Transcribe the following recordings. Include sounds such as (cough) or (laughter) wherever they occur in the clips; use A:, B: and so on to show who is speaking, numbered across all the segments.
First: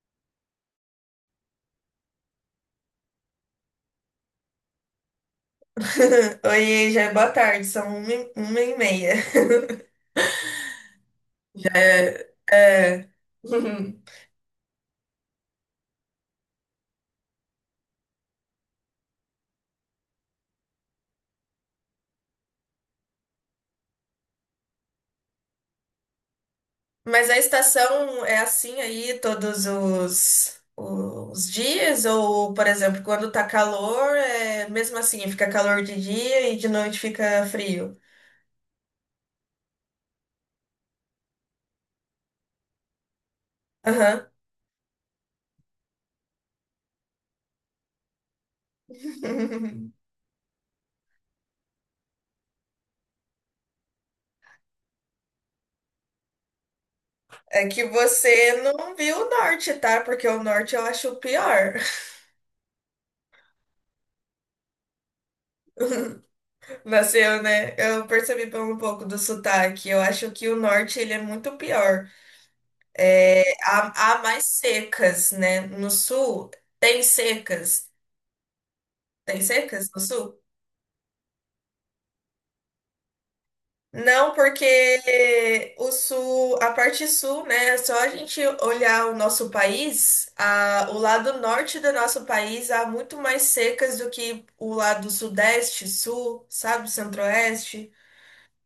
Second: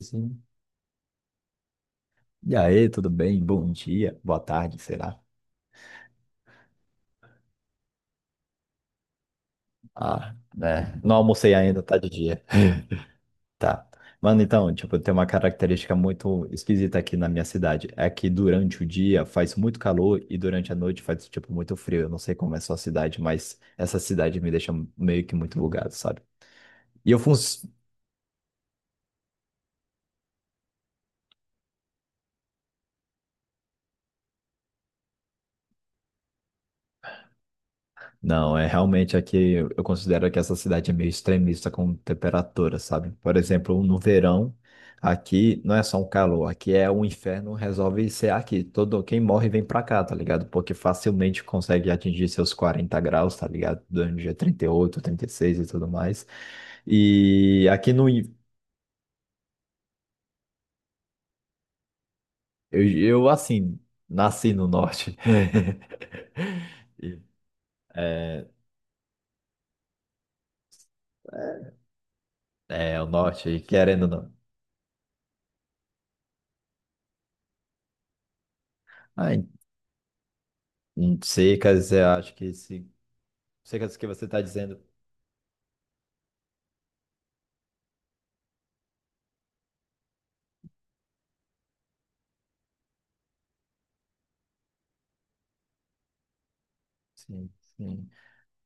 A: Sim. E aí, tudo bem? Bom dia, boa tarde, sei lá.
B: (laughs) Oi, já é boa tarde, são uma e meia. (laughs)
A: Ah, né? Não almocei
B: Já
A: ainda, tá de
B: é,
A: dia. (laughs)
B: é. (laughs)
A: Tá.
B: Uhum.
A: Mano, então, tipo, tem uma característica muito esquisita aqui na minha cidade. É que durante o dia faz muito calor e durante a noite faz, tipo, muito frio. Eu não sei como é a sua cidade, mas essa cidade me deixa meio que muito bugado, sabe? E eu
B: Mas
A: fun-
B: a estação é assim aí todos os dias? Ou, por exemplo, quando tá calor, é mesmo assim, fica calor de dia e de noite fica frio?
A: Não, é realmente aqui eu considero que essa cidade é meio extremista com temperatura, sabe? Por exemplo, no
B: Aham.
A: verão, aqui não é só um calor, aqui é um inferno, resolve ser aqui. Todo quem morre vem pra cá,
B: (laughs)
A: tá ligado? Porque facilmente consegue atingir seus 40 graus, tá ligado? Durante o dia 38, 36 e seis e tudo mais. E
B: É que
A: aqui no. in-
B: você não viu o norte, tá? Porque o norte eu acho o pior.
A: Eu assim, nasci no norte.
B: (laughs)
A: (laughs) E,
B: Nasceu, né? Eu
A: é,
B: percebi pelo um pouco do sotaque. Eu acho que o norte ele é muito pior.
A: é, o
B: É,
A: norte, querendo ou
B: há
A: não.
B: mais secas, né? No sul tem secas.
A: Ah,
B: Tem secas no sul?
A: Secas, eu acho que se secas que você
B: Não,
A: está dizendo,
B: porque o sul, a parte sul, né? É só a gente olhar o nosso país, o lado norte do nosso país há muito mais secas do que o lado sudeste, sul, sabe?
A: sim,
B: Centro-oeste.
A: sim.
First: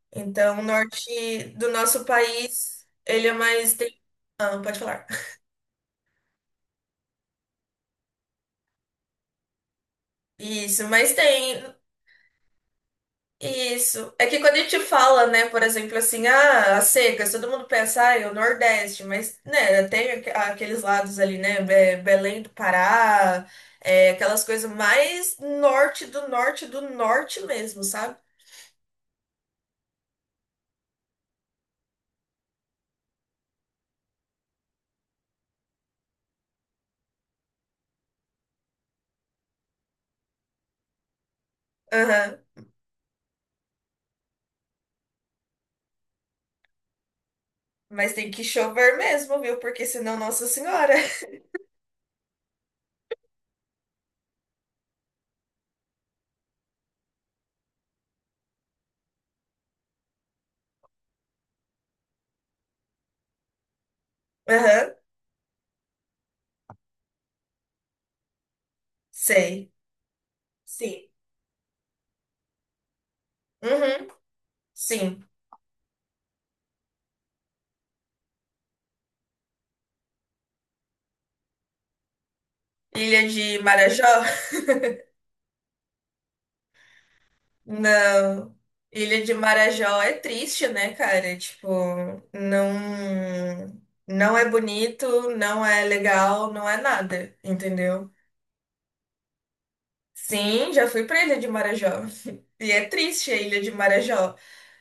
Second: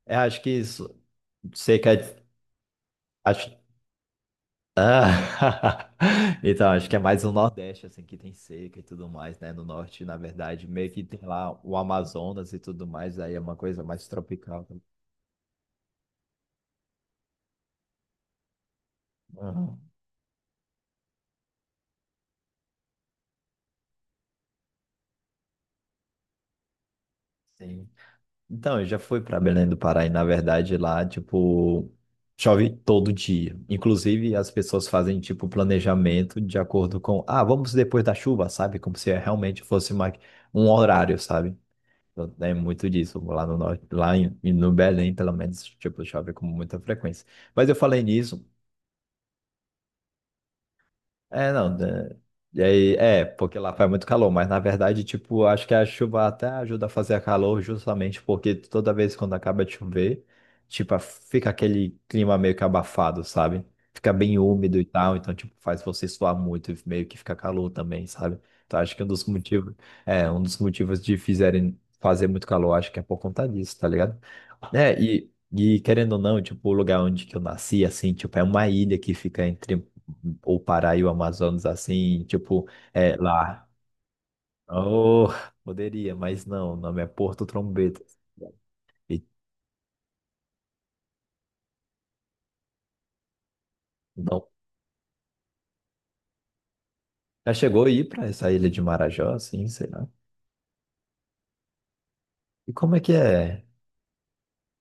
A: Eu acho que
B: Então, o
A: isso,
B: norte do
A: seca,
B: nosso país, ele é
A: acho,
B: mais. Tem... Ah, pode falar.
A: ah, (laughs) então acho que é mais o Nordeste assim que tem seca e tudo mais, né? No Norte, na verdade,
B: Isso,
A: meio que
B: mas
A: tem lá
B: tem.
A: o Amazonas e tudo mais, aí é uma coisa mais
B: Isso. É que quando a
A: tropical.
B: gente fala, né, por exemplo, assim, ah, as secas, todo mundo pensa, ah, é o Nordeste, mas,
A: Uhum.
B: né, tem aqueles lados ali, né, Belém do Pará, é, aquelas coisas mais norte do norte do norte mesmo,
A: Sim.
B: sabe?
A: Então, eu já fui para Belém do Pará e, na verdade, lá, tipo, chove todo dia. Inclusive, as pessoas fazem, tipo, planejamento de acordo com, ah, vamos depois da chuva, sabe? Como se realmente fosse uma, um horário, sabe? Então,
B: Aham.
A: é muito disso. Lá no norte, no Belém, pelo menos, tipo, chove com muita frequência. Mas eu falei
B: Mas tem que
A: nisso.
B: chover mesmo, viu? Porque senão, Nossa Senhora.
A: É, não, né? E aí, é, porque lá faz muito calor, mas na verdade, tipo, acho que a chuva até ajuda a fazer calor justamente porque toda vez quando acaba de chover, tipo, fica aquele clima meio que abafado, sabe? Fica bem
B: (laughs)
A: úmido e
B: Aham,
A: tal, então, tipo, faz você suar muito e meio que fica calor também, sabe? Então, acho que um dos motivos,
B: sei.
A: é, um dos motivos
B: Sim.
A: de fizerem fazer muito calor, acho que é por conta disso, tá
B: Uhum,
A: ligado? É,
B: sim.
A: e querendo ou não, tipo, o lugar onde que eu nasci, assim, tipo, é uma ilha que fica entre o Pará e o Amazonas assim, tipo, é
B: Ilha de
A: lá.
B: Marajó?
A: Oh, poderia, mas não, o nome é Porto
B: (laughs)
A: Trombetas.
B: Não.
A: E
B: Ilha de Marajó é triste, né, cara? Tipo, não, não
A: não.
B: é bonito, não é legal, não é nada,
A: Já chegou a ir
B: entendeu?
A: para essa ilha de Marajó, assim, sei lá.
B: Sim, já fui pra Ilha de Marajó. (laughs)
A: E
B: E é
A: como é que
B: triste a Ilha
A: é?
B: de Marajó.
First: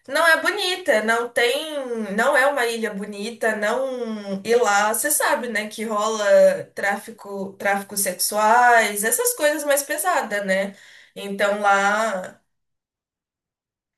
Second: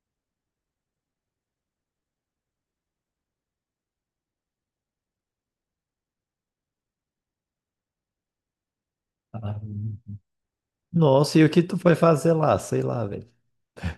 B: Não é bonita, não tem, não é uma ilha bonita, não. E lá, você sabe, né, que rola tráfico, tráfico sexuais, essas
A: Ah,
B: coisas mais pesadas, né?
A: nossa, e o que
B: Então
A: tu foi fazer
B: lá
A: lá? Sei lá, velho.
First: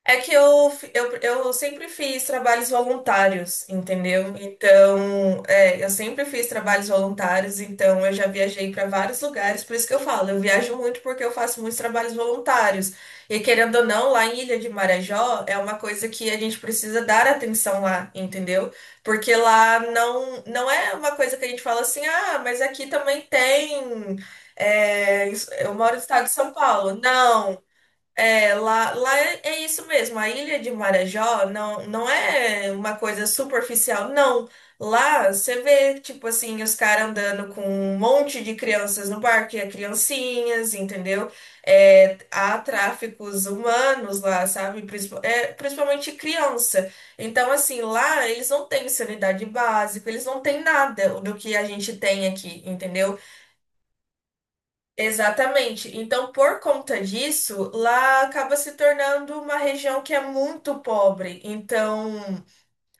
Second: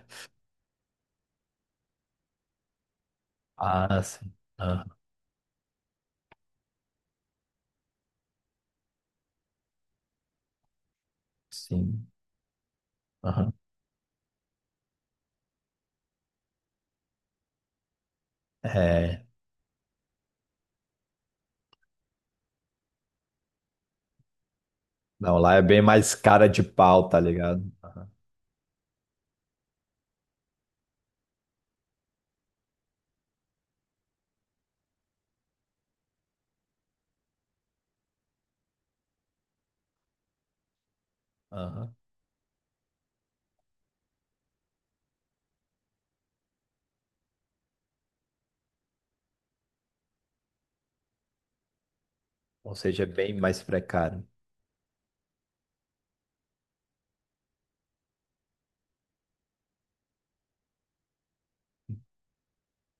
B: é que eu sempre fiz trabalhos voluntários,
A: Ah, sim.
B: entendeu?
A: Ah,
B: Então, é, eu sempre fiz trabalhos voluntários, então eu já viajei para vários lugares, por isso que eu falo, eu viajo muito porque eu faço muitos
A: sim.
B: trabalhos voluntários. E
A: Aham.
B: querendo ou não, lá em Ilha de Marajó é uma coisa que a gente precisa dar atenção lá, entendeu?
A: É.
B: Porque lá não, não é uma coisa que a gente fala assim, ah, mas aqui também tem. É,
A: Não, lá é
B: eu
A: bem
B: moro no
A: mais
B: estado de
A: cara
B: São
A: de
B: Paulo.
A: pau, tá ligado?
B: Não.
A: Aham.
B: É, lá é isso mesmo. A ilha de Marajó não, não é uma coisa superficial, não. Lá você vê, tipo assim, os caras andando com um monte de crianças no barco, e é criancinhas, entendeu?
A: Aham.
B: É, há tráficos humanos lá, sabe? Principalmente criança. Então, assim, lá eles não têm sanidade básica, eles não têm nada do que a gente tem aqui,
A: Ou seja, é
B: entendeu?
A: bem mais precário.
B: Exatamente. Então, por conta disso, lá acaba se tornando uma região que é muito pobre. Então,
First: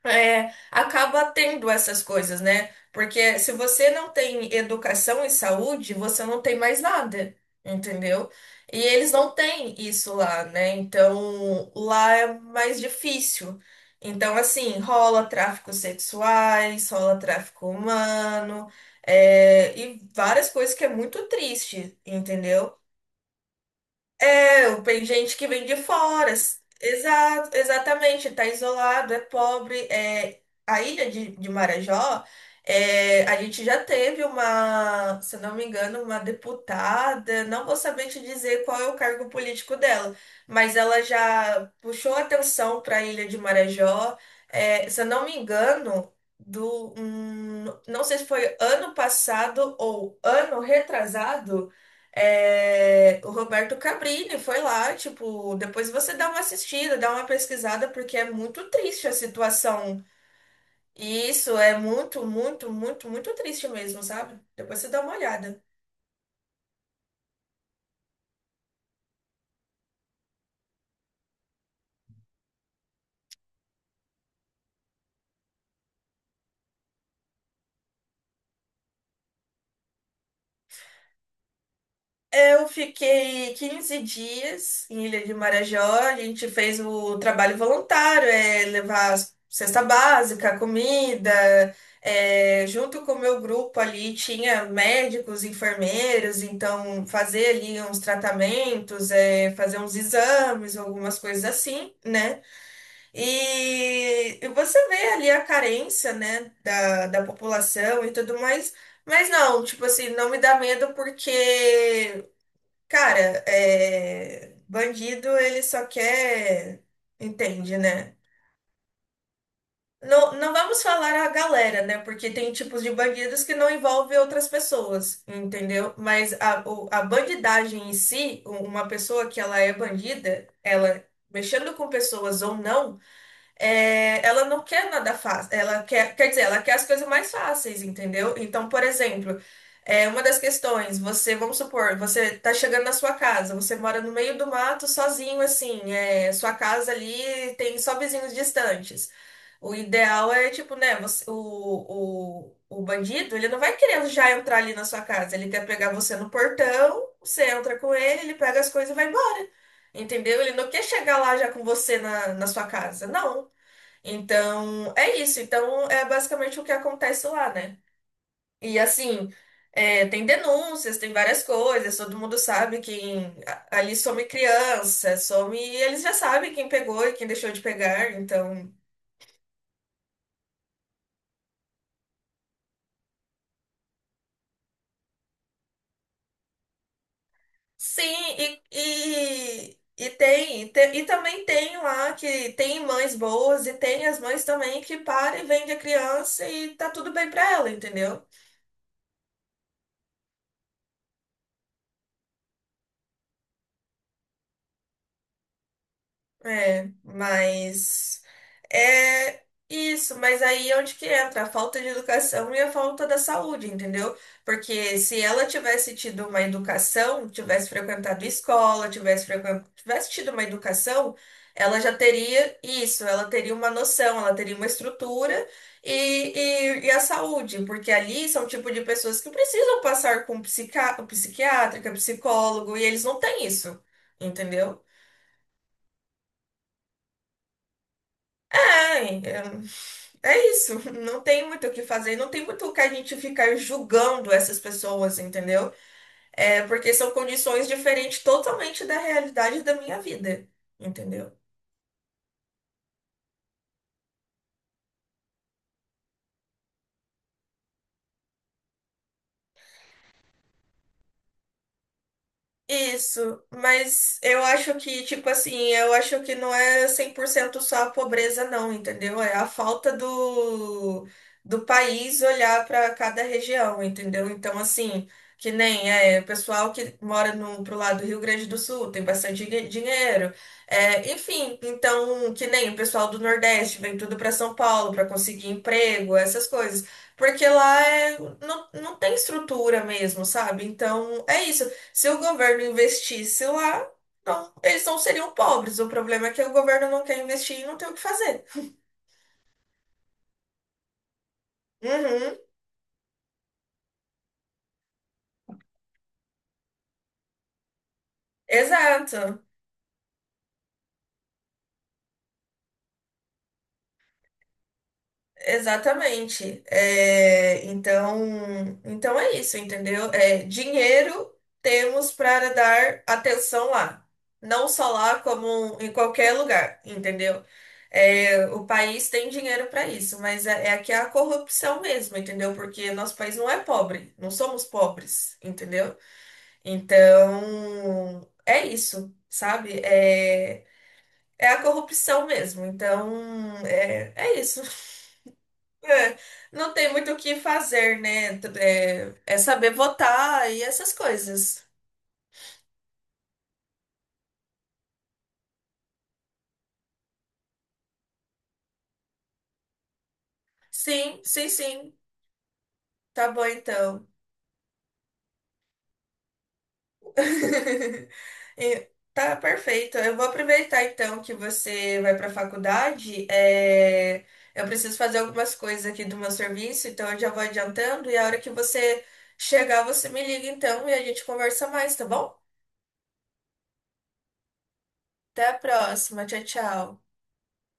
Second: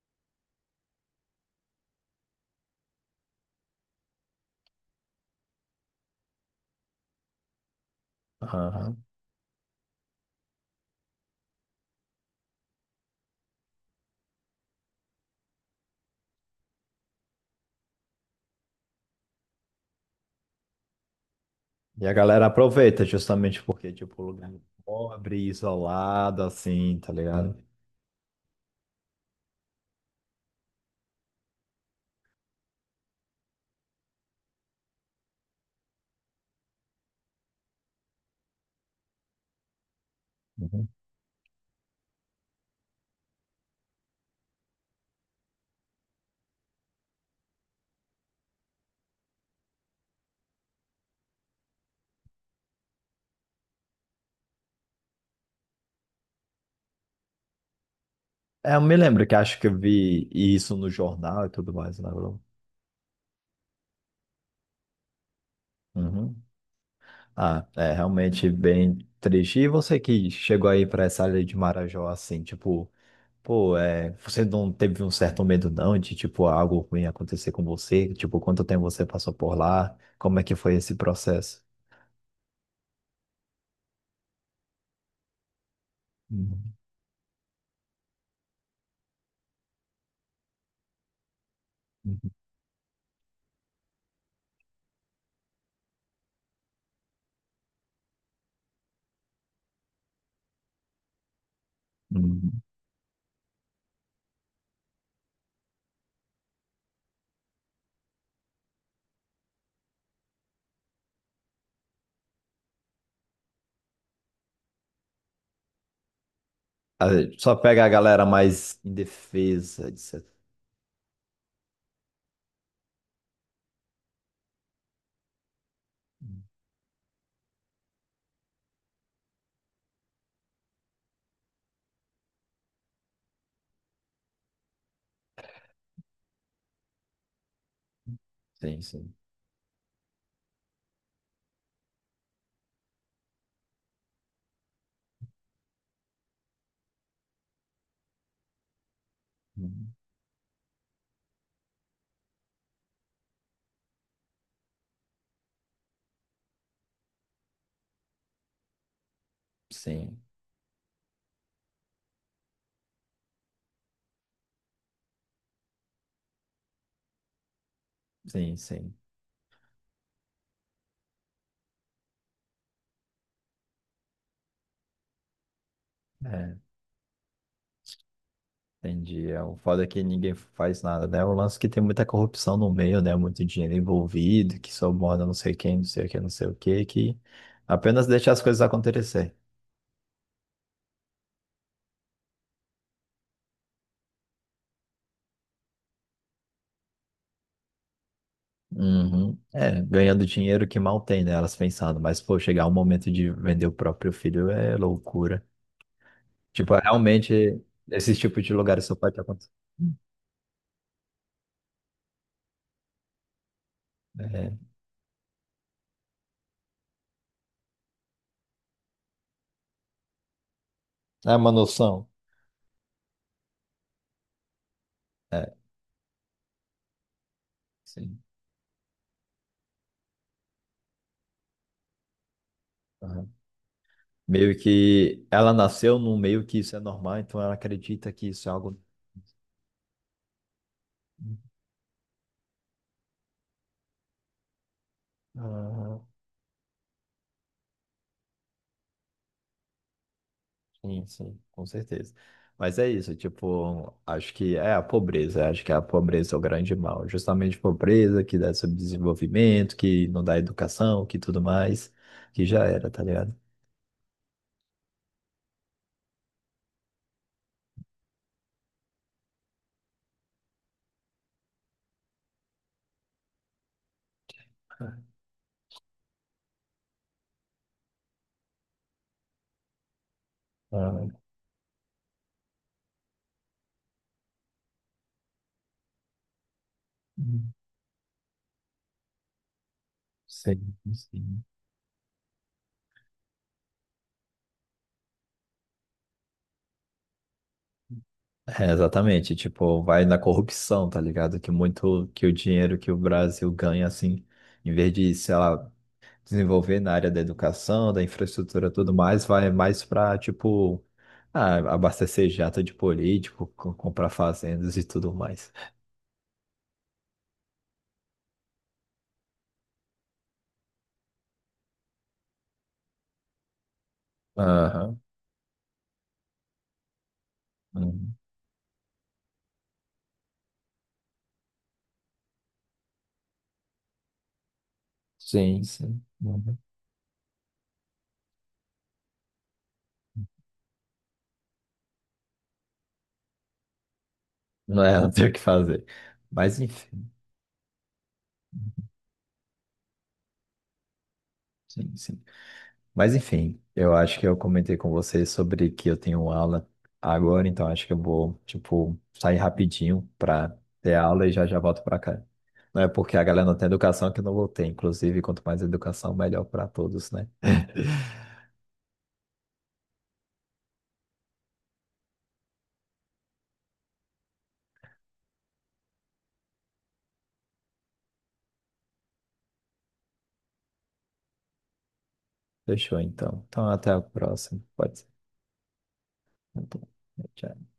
B: é, acaba tendo essas coisas, né? Porque se você não tem educação e saúde, você não tem mais nada, entendeu? E
A: Aham.
B: eles não têm isso lá, né? Então, lá é mais difícil. Então, assim, rola tráfico sexuais, rola tráfico humano, é, e várias coisas que é muito triste,
A: E a galera
B: entendeu?
A: aproveita justamente porque, tipo, lugar
B: É, tem gente
A: pobre,
B: que vem de fora.
A: isolado, assim, tá ligado?
B: Exato, exatamente, tá isolado, é pobre. É, a ilha de Marajó, é, a gente já teve uma, se não me engano, uma deputada, não vou saber te dizer qual é o cargo político dela, mas
A: Uhum.
B: ela já puxou atenção para a ilha de Marajó. É, se eu não me engano, não sei se foi ano passado ou ano retrasado. É, o Roberto Cabrini foi lá, tipo, depois você dá uma assistida, dá uma pesquisada, porque é muito
A: É, eu me
B: triste a
A: lembro que acho que eu
B: situação.
A: vi isso no
B: E
A: jornal e
B: isso
A: tudo
B: é
A: mais, né,
B: muito,
A: Bruno?
B: muito, muito, muito triste mesmo, sabe? Depois você dá uma olhada.
A: Uhum. Ah, é realmente bem triste. E você que chegou aí pra essa área de Marajó, assim, tipo, pô, é, você não teve um certo medo, não, de, tipo, algo ruim acontecer com você? Tipo, quanto tempo você passou por lá? Como é que foi esse processo?
B: Eu fiquei 15 dias em Ilha de Marajó. A gente
A: Uhum.
B: fez o trabalho voluntário, é levar cesta básica, comida. É, junto com o meu grupo ali tinha médicos, enfermeiros, então fazer ali uns tratamentos, é, fazer uns exames, algumas coisas assim, né?
A: Uhum.
B: E você vê ali a carência, né, da população e tudo mais. Mas não, tipo assim, não me dá medo porque cara, é, bandido ele só quer,
A: A gente só
B: entende,
A: pega a
B: né?
A: galera mais indefesa, de.
B: Não, não vamos falar a galera, né? Porque tem tipos de bandidos que não envolvem outras pessoas, entendeu? Mas a bandidagem em si, uma pessoa que ela é bandida, ela mexendo com pessoas ou não é, ela não quer nada fácil. Ela quer, quer dizer, ela quer as coisas mais fáceis, entendeu? Então,
A: Sim,
B: por
A: sim.
B: exemplo, é, uma das questões, você, vamos supor, você tá chegando na sua casa, você mora no meio do mato sozinho, assim, é, sua casa ali tem só vizinhos distantes. O
A: Uhum.
B: ideal é, tipo, né, o bandido, ele não vai querer já entrar ali na sua casa, ele quer pegar você no portão, você entra com ele, ele pega as coisas e vai embora.
A: Sim,
B: Entendeu? Ele não quer chegar lá já com você na sua casa. Não. Então, é isso. Então, é basicamente o que acontece lá, né?
A: sim,
B: E
A: sim.
B: assim, é, tem denúncias, tem várias coisas, todo mundo sabe quem. Ali some criança, some. E eles já sabem
A: É,
B: quem pegou e quem deixou de pegar, então.
A: entendi. É, o foda é que ninguém faz nada, né? O lance é que tem muita corrupção no meio, né? Muito dinheiro envolvido, que suborna não sei quem, não sei o que, não sei o que, que
B: Sim,
A: apenas deixa as coisas
B: e,
A: acontecer.
B: e, e tem, e também tem lá que tem mães boas e tem as mães também que param e vendem a criança e tá tudo bem pra ela, entendeu?
A: Uhum. É, ganhando dinheiro que mal tem, né? Elas pensando, mas pô, chegar o momento de vender o próprio filho é loucura. Tipo,
B: É,
A: realmente, esse
B: mas.
A: tipo de lugares só pode
B: É
A: acontecer.
B: isso, mas aí é onde que entra a falta de educação e a falta da saúde, entendeu?
A: É.
B: Porque se ela tivesse tido uma educação, tivesse frequentado escola, tivesse tido uma educação,
A: É uma
B: ela já
A: noção.
B: teria isso, ela teria uma noção, ela teria uma estrutura
A: É,
B: e, e a saúde, porque
A: sim.
B: ali são o tipo de pessoas que precisam passar com psiquiátrica, psicólogo, e eles não
A: Aham.
B: têm isso,
A: Meio
B: entendeu?
A: que ela nasceu num meio que isso é normal, então ela acredita que isso é algo.
B: É isso. Não tem muito o que fazer, não tem muito o que a gente ficar julgando essas pessoas, entendeu?
A: Aham,
B: É porque são condições diferentes totalmente da realidade da minha vida,
A: sim,
B: entendeu?
A: sim, com certeza. Mas é isso, tipo, acho que é a pobreza, acho que a pobreza é o grande mal. Justamente pobreza que dá subdesenvolvimento, que não dá educação, que tudo mais, que já era, tá ligado?
B: Isso, mas eu acho que, tipo assim, eu acho que não é 100% só a pobreza, não, entendeu? É a falta do país olhar para cada região, entendeu? Então, assim, que nem é, o pessoal que mora no, pro lado do Rio Grande do Sul tem bastante dinheiro, é,
A: Aham.
B: enfim, então, que nem o pessoal do Nordeste vem tudo para São Paulo para conseguir emprego, essas coisas. Porque lá é, não, não tem estrutura mesmo, sabe?
A: Sim,
B: Então,
A: sim.
B: é isso. Se o governo investisse lá, não, eles não seriam pobres. O problema é que o governo não quer investir e não tem o que fazer.
A: É, exatamente, tipo, vai na corrupção, tá ligado? Que muito que o
B: Uhum,
A: dinheiro que o Brasil ganha, assim, em vez de, sei lá, desenvolver na área da educação, da infraestrutura, e tudo mais,
B: exato,
A: vai mais pra, tipo, ah, abastecer jato de político, comprar fazendas e tudo mais.
B: exatamente. É, então, então é isso, entendeu? É, dinheiro temos para dar atenção lá. Não só
A: Aham.
B: lá, como em qualquer lugar, entendeu?
A: Uhum.
B: É, o país tem dinheiro para isso, mas é, é aqui a corrupção mesmo, entendeu? Porque nosso país não é pobre, não somos pobres,
A: Sim,
B: entendeu?
A: sim. Uhum.
B: Então, é isso, sabe? É, é a corrupção mesmo. Então, é, é isso.
A: Não é, (laughs)
B: (laughs)
A: não tem o que fazer.
B: É,
A: Mas,
B: não tem
A: enfim,
B: muito o que fazer, né? É, é saber votar e essas coisas.
A: sim, sim. Mas enfim, eu acho que eu comentei com vocês sobre que eu tenho aula agora, então acho que eu vou, tipo, sair rapidinho para ter
B: Sim,
A: aula e já
B: sim,
A: já volto
B: sim.
A: para cá. Não é porque a
B: Tá
A: galera
B: bom,
A: não tem
B: então.
A: educação que eu não vou ter, inclusive, quanto mais educação, melhor para todos, né? (laughs)
B: (laughs) E- Tá perfeito. Eu vou aproveitar então que você vai para a faculdade. É, eu preciso fazer algumas coisas aqui do meu serviço, então eu já vou adiantando. E a hora que você chegar, você me liga então e a gente conversa mais, tá bom?
A: Fechou, então. Então, até a próxima. Pode ser.
B: Até a próxima. Tchau,
A: Então,
B: tchau.
A: tchau.